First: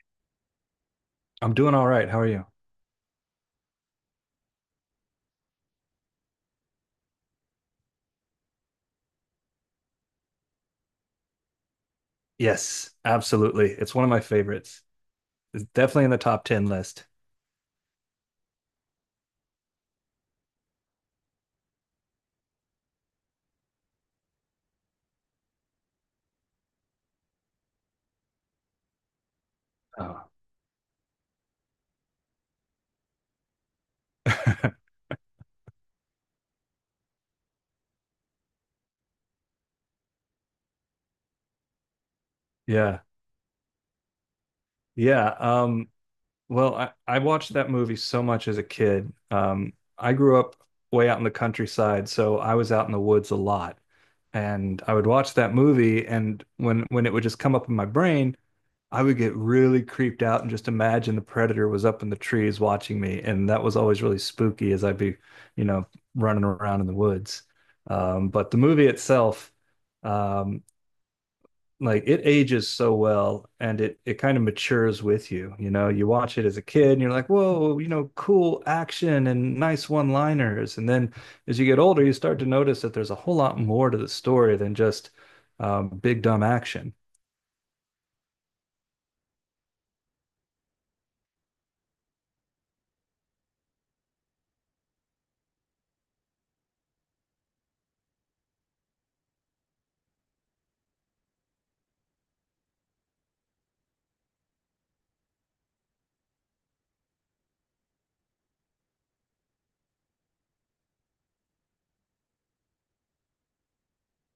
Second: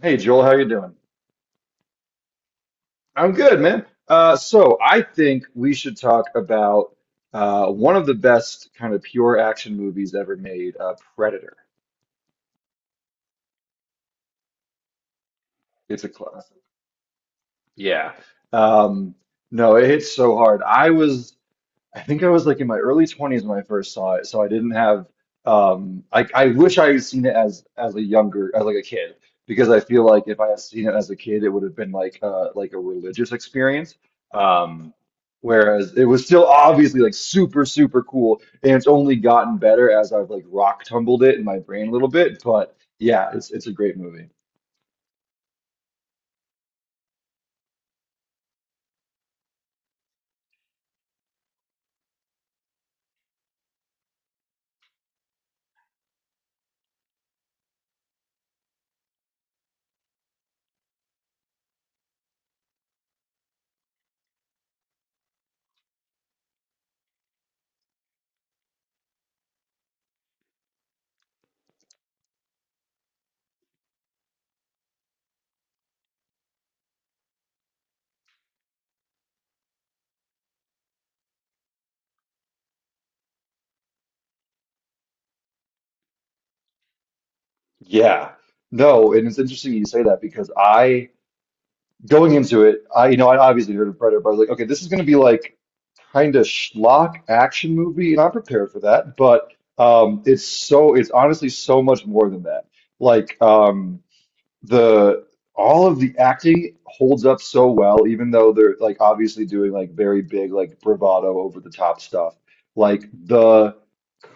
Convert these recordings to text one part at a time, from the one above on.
Hey Joel, how you doing? I'm doing all right. How are you? I'm good, man. So I think we should talk about one of the best kind of pure action movies ever made, Predator. Yes, absolutely. It's one of my favorites. It's It's definitely a in the top classic. 10 list. Yeah. Um, no, it hits so hard. I think I was like in my early 20s when I first saw it, so I didn't have I wish I had seen it as a younger as like a kid because I feel like Oh. if I had seen it as a kid it would have been like a religious experience. Um Whereas it was still obviously like super cool, and it's only gotten better as I've like rock tumbled it in my brain a little bit. But Yeah. yeah, it's a great movie. Yeah. Um, well, I watched that movie so much as a kid. I grew up way out in the countryside, so I was out in the woods a lot. And I would watch that movie, and when it would just come up in my brain, I would get really creeped out and just imagine the predator was up in the trees watching me. And that was always really spooky as I'd be, you know, running around in the woods. But the movie itself, um, like it ages so well and it kind of matures with you. You know, you watch it as a kid and you're like, whoa, you know, cool action and nice one-liners. And then as you get older, you start to notice that there's a whole lot more to the story than just big dumb action. Yeah. No, and it's interesting you say that because I going into it, I you know, I obviously heard of Predator, but I was like, okay, this is going to be like kind of schlock action movie, and I'm prepared for that. But it's so it's honestly so much more than that. Like the all of the acting holds up so well, even though they're like obviously doing like very big, like bravado over the top stuff. Like the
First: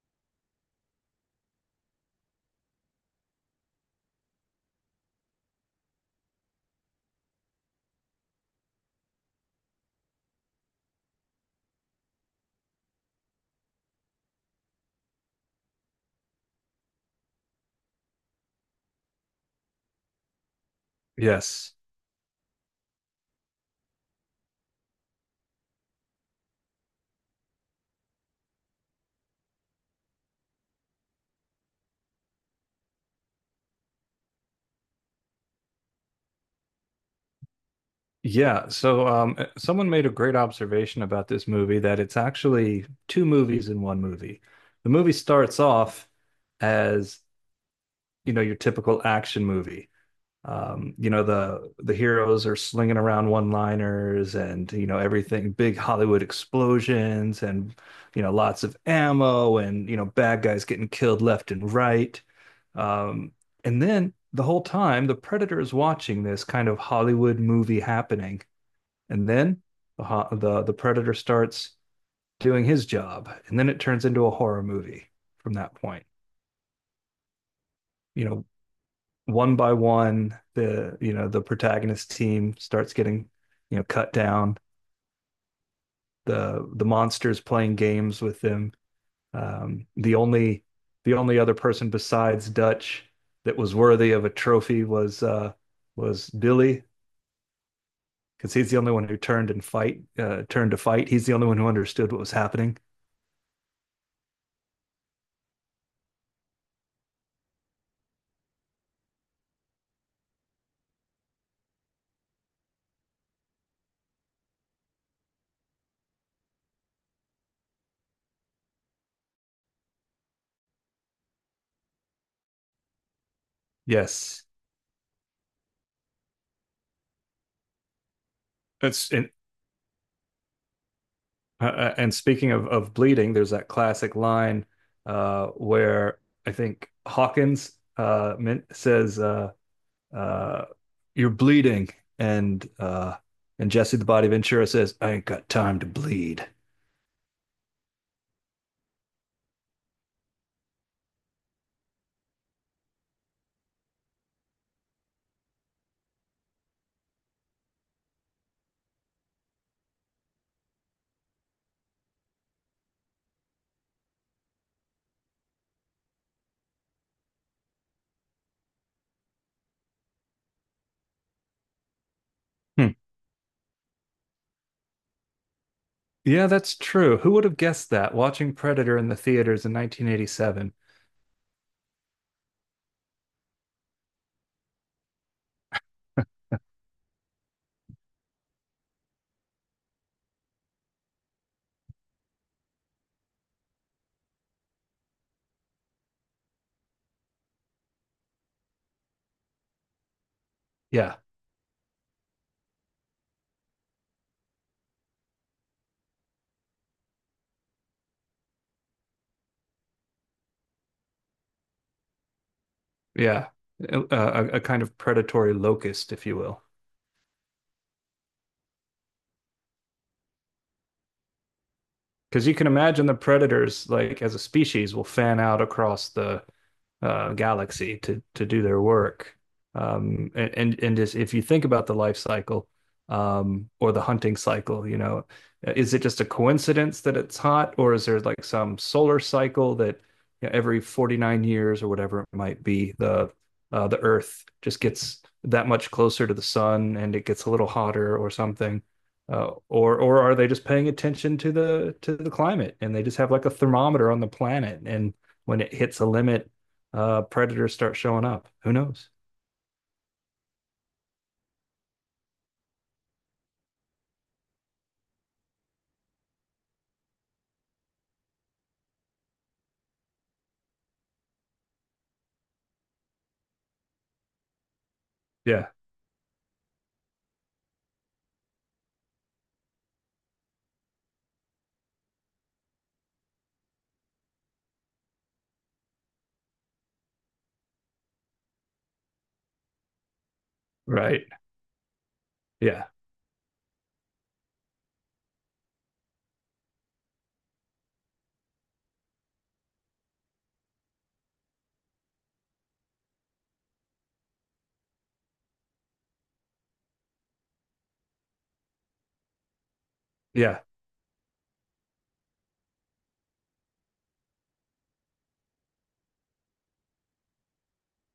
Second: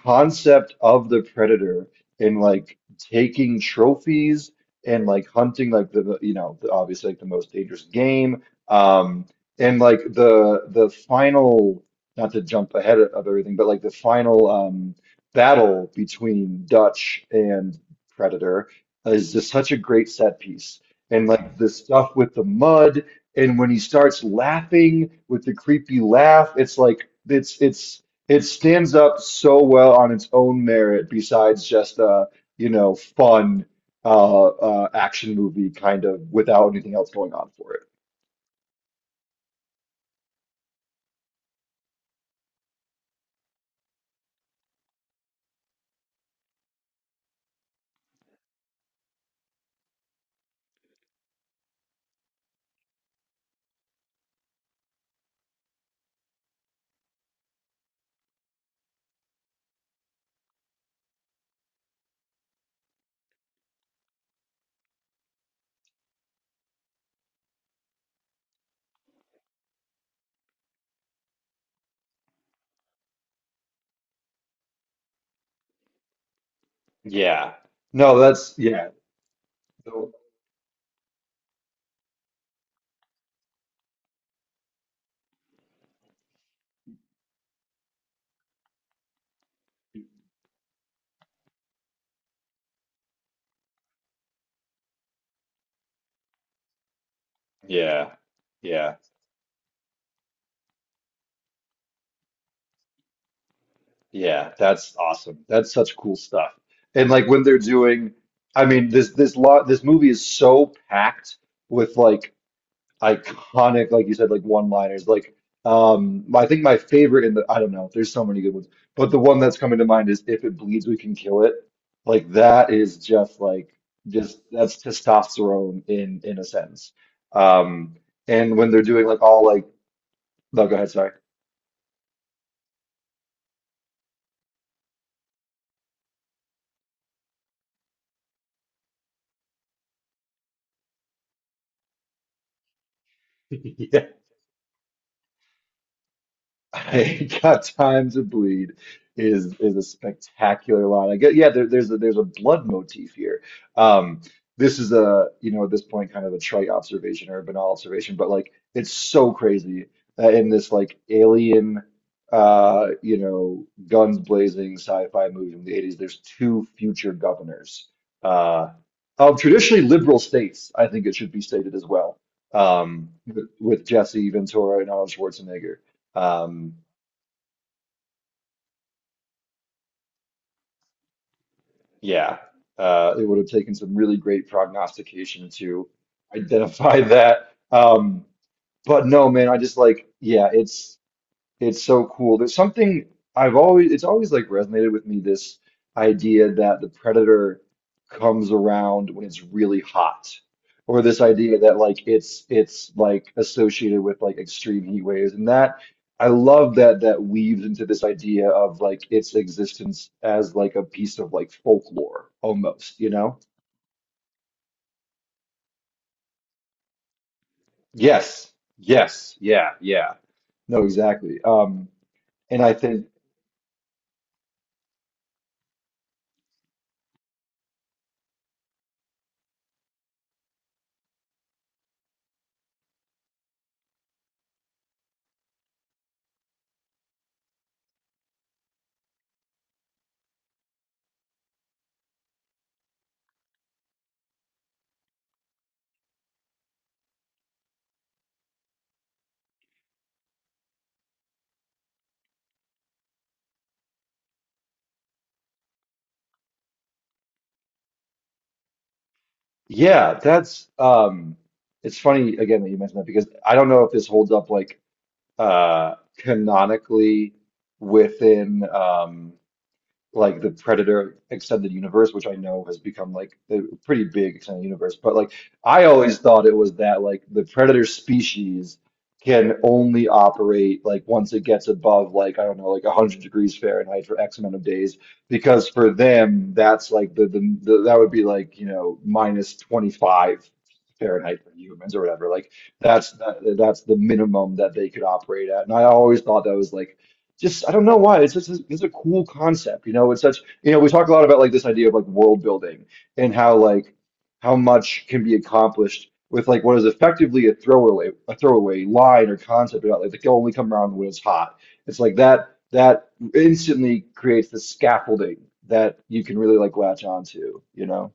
concept of the predator and like taking trophies and like hunting like you know, obviously like the most dangerous game, um and like the final, not to jump ahead of everything, but like the final battle between Dutch and Predator is just such a great set piece. And like the Yes. stuff with the mud, and when he starts laughing with the creepy laugh, it's like it stands up so well on its own merit, besides just a, you know, fun action movie kind of without anything else going on for it. Yeah, so someone made a great observation about this movie that it's actually two movies in one movie. The movie starts off as, you know, your typical action movie. You know, the heroes are slinging around one-liners and, you know, everything, big Hollywood explosions and, you know, lots of ammo and, you know, bad guys getting killed left and right. Um, and then the whole time, the Predator is watching this kind of Hollywood movie happening, and then the the predator starts doing his job, and then it turns into a horror movie from that point. Yeah. No, You know, that's yeah. one by So. one, the you know the protagonist team starts getting, you know, cut down. The monster's playing games with them. The only the only other person besides Dutch that was worthy of a trophy was Billy, Yeah. because he's the only Yeah. one who turned and fight turned to fight. He's the only one who understood what was happening. Yeah, that's awesome. That's such cool stuff. And like when they're doing, I mean, this movie is so packed with like iconic, like you said, like one-liners. Like, I think my favorite in the, I don't know, there's so many good ones, but the one that's coming to mind is "If it bleeds, we can kill it." Like that is just like just Yes, that's testosterone in a sentence. Um, and when they're doing That's like and all like, no, go ahead, sorry. And speaking of bleeding, there's that classic line where I think Hawkins uh, says, uh, "You're bleeding," and uh, and Jesse the Body Ventura says, "I ain't got time to bleed." I got time to bleed is a spectacular line. I get, yeah, there's a blood motif here. Um, this is a, you know, at this point kind of a trite observation or a banal observation, but like it's so crazy that in this like alien you know guns blazing sci-fi movie from the 80s, there's two future governors uh of traditionally liberal states, I think it should be stated as well. Hmm. With Jesse Ventura and Arnold Schwarzenegger. Yeah, Um, that's true. Who would have guessed that? Watching Predator in the theaters in 1987. yeah, it would have taken some really great prognostication to identify that. But no, man, I just like, yeah, it's. It's so cool. There's something I've always, it's always like resonated with me, this idea that the predator comes around when it's really hot, or Yeah, this idea that like it's like associated with like extreme heat waves, and that I love that that weaves into this idea of like its existence as like a piece of like folklore almost, you know? yeah, a kind of predatory locust, if you will, Yes, yes, yeah, yeah. No, exactly. Because you And can I think. imagine the predators, like as a species, will fan out across the galaxy to do their work. And just if you think about the life cycle, or the hunting cycle, you know, is it just a coincidence that it's hot, or is there like some solar cycle that, you know, every 49 years or whatever it might be, the Earth just gets that much closer to the sun and it gets a little hotter or something? Or are they just paying attention to the climate and they just have like a thermometer on the planet and when it hits a limit, predators start showing up. Who knows? Yeah, that's it's funny again that you mentioned that, because I don't know if this holds up like canonically within like the Predator extended universe, which I know has become like a pretty big extended universe. But like Yeah, I always thought it was that like the Predator species can only operate like once it gets above like, I don't know, like 100 degrees Fahrenheit for X amount of days, because for them that's like the that would be like, you know, minus 25 right. Fahrenheit for humans or whatever. Like Yeah, that's that's the minimum that they could operate at. And I always thought that was like just, I don't know why. It's just this a cool concept, you know. It's such, you know, we talk a lot about like this idea of like world building and how like how much can be accomplished with like what is effectively a throwaway line or concept about like they can only yeah, come around when it's hot. It's like that instantly creates the scaffolding that you can really like latch onto, you know.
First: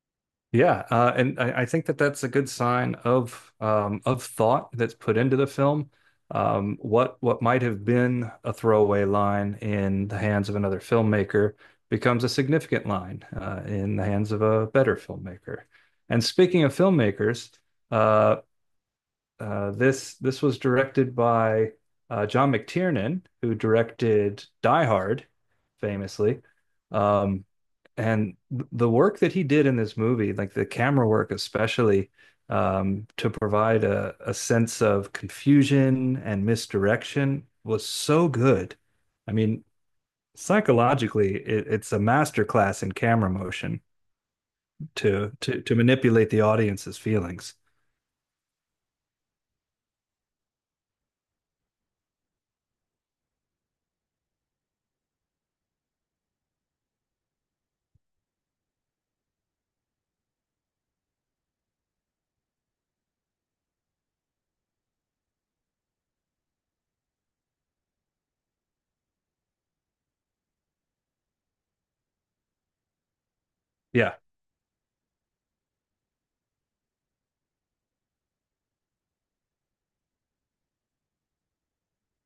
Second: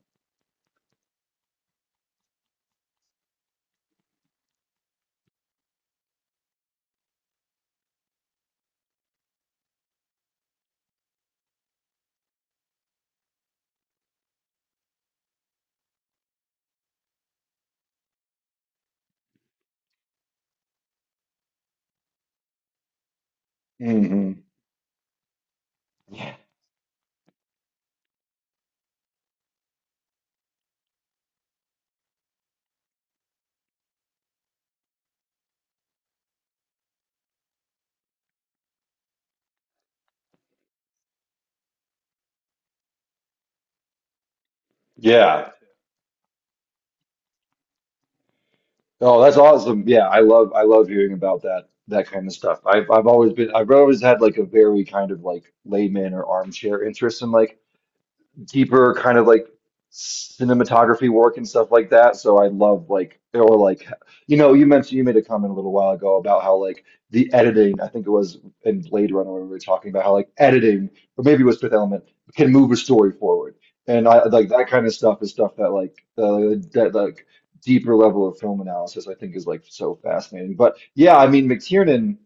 yeah. And I think that that's a good sign of thought that's put into the film. What might have been a throwaway line in the hands of another filmmaker becomes a significant line in the hands of a better filmmaker. And speaking of filmmakers, uh, this was directed by John McTiernan, who Hmm. directed Die Hard, Yeah. famously. Um, and the work that he did in this movie, like the camera work especially, to provide a sense of confusion and misdirection was so good. I mean, psychologically, it's a masterclass in camera motion to Yeah. to manipulate the audience's feelings. Oh, that's awesome. Yeah, I love hearing about that kind of stuff. I've always been, I've always had like a very kind of like layman or armchair interest in like deeper kind of like cinematography work and stuff like that. So I love like, or like, you know, you mentioned you made a comment a little while ago about how like the editing, I think it was, in Blade Runner when we were talking about how like editing, or maybe it was Fifth Element, can move a story forward. And Yeah, I like that kind of stuff is stuff that like the that like deeper level of film analysis I think is like so fascinating. But yeah, I mean, McTiernan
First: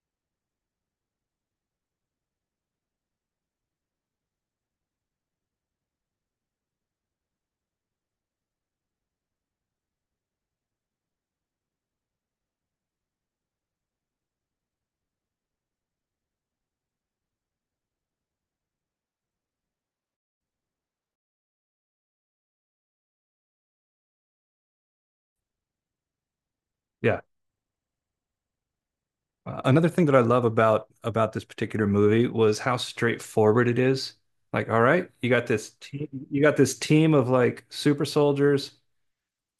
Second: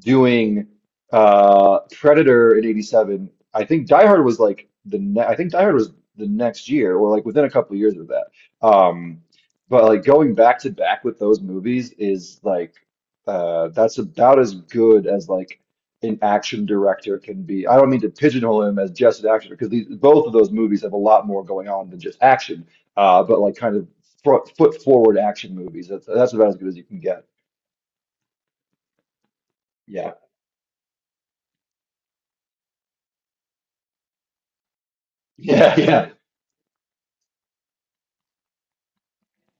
doing Predator in 87. I think Die Hard was like the ne I think Die Hard was the next year or like within a couple of years of that. Um, but like going back to back with those movies is like that's about as good as like an action director can be. I don't mean to pigeonhole him as just an action, because these both of those movies have a lot more going on than just action. But like kind of foot forward action movies. That's about as good as you can yeah. get. Another thing Yeah. that I love about this particular movie was how straightforward it is. Like, all right, you got this Yeah, yeah, team, you got this team of like super soldiers.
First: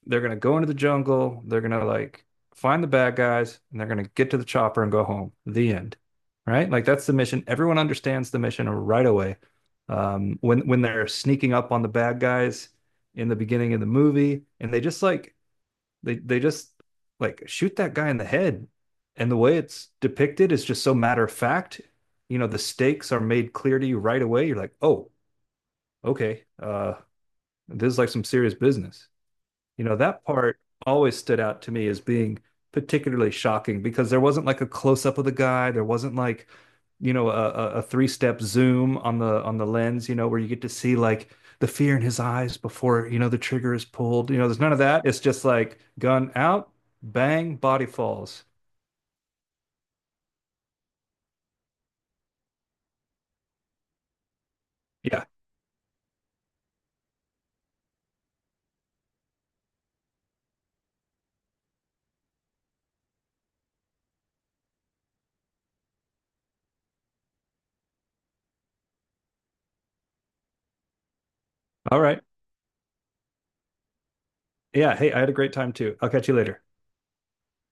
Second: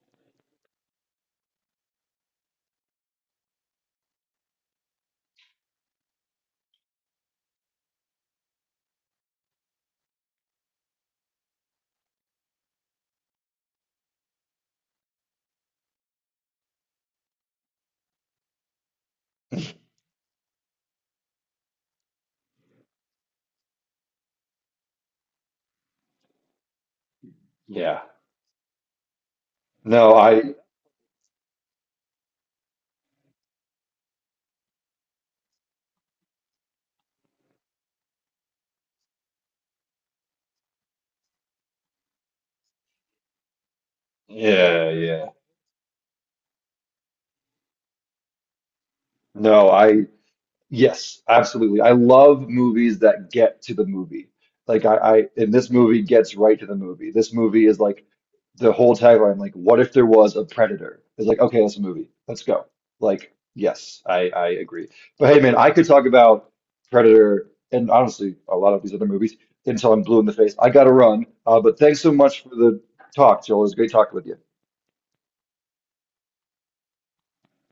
They're gonna go into the jungle. They're gonna like find the bad guys, and they're gonna get to the chopper and go home. The end. Right? Like that's the mission. Everyone understands the mission right away. When they're sneaking up on the bad guys in the beginning of the movie, and they just like they just like shoot that guy in the head. And the way it's depicted is just so matter of fact. You know, the stakes are made clear to you right away. You're like, oh, okay, this is yeah. like some serious business. You know, No, that I part always stood out to me as being particularly shocking because there wasn't like a close up of the guy. There wasn't like, you know, a three step zoom on the lens, you know, where you get to see like the fear in his eyes before, you know, the trigger is pulled. You know, there's none of Yeah, that. It's yeah. just like gun out, bang, body falls. No, I, yes, absolutely. I love movies that get to the movie. Like Yeah. and this movie gets right to the movie. This movie is like the whole tagline, like, what if there was a predator? It's like, okay, that's a movie. Let's go. Like, yes, I agree. But hey, man, I could talk about Predator and honestly a lot of these other movies until I'm blue in the face. I gotta run. But thanks All so right. much for the talk, Joel. It was great talking with you. Yeah. Hey, I had a great time too. I'll catch you later.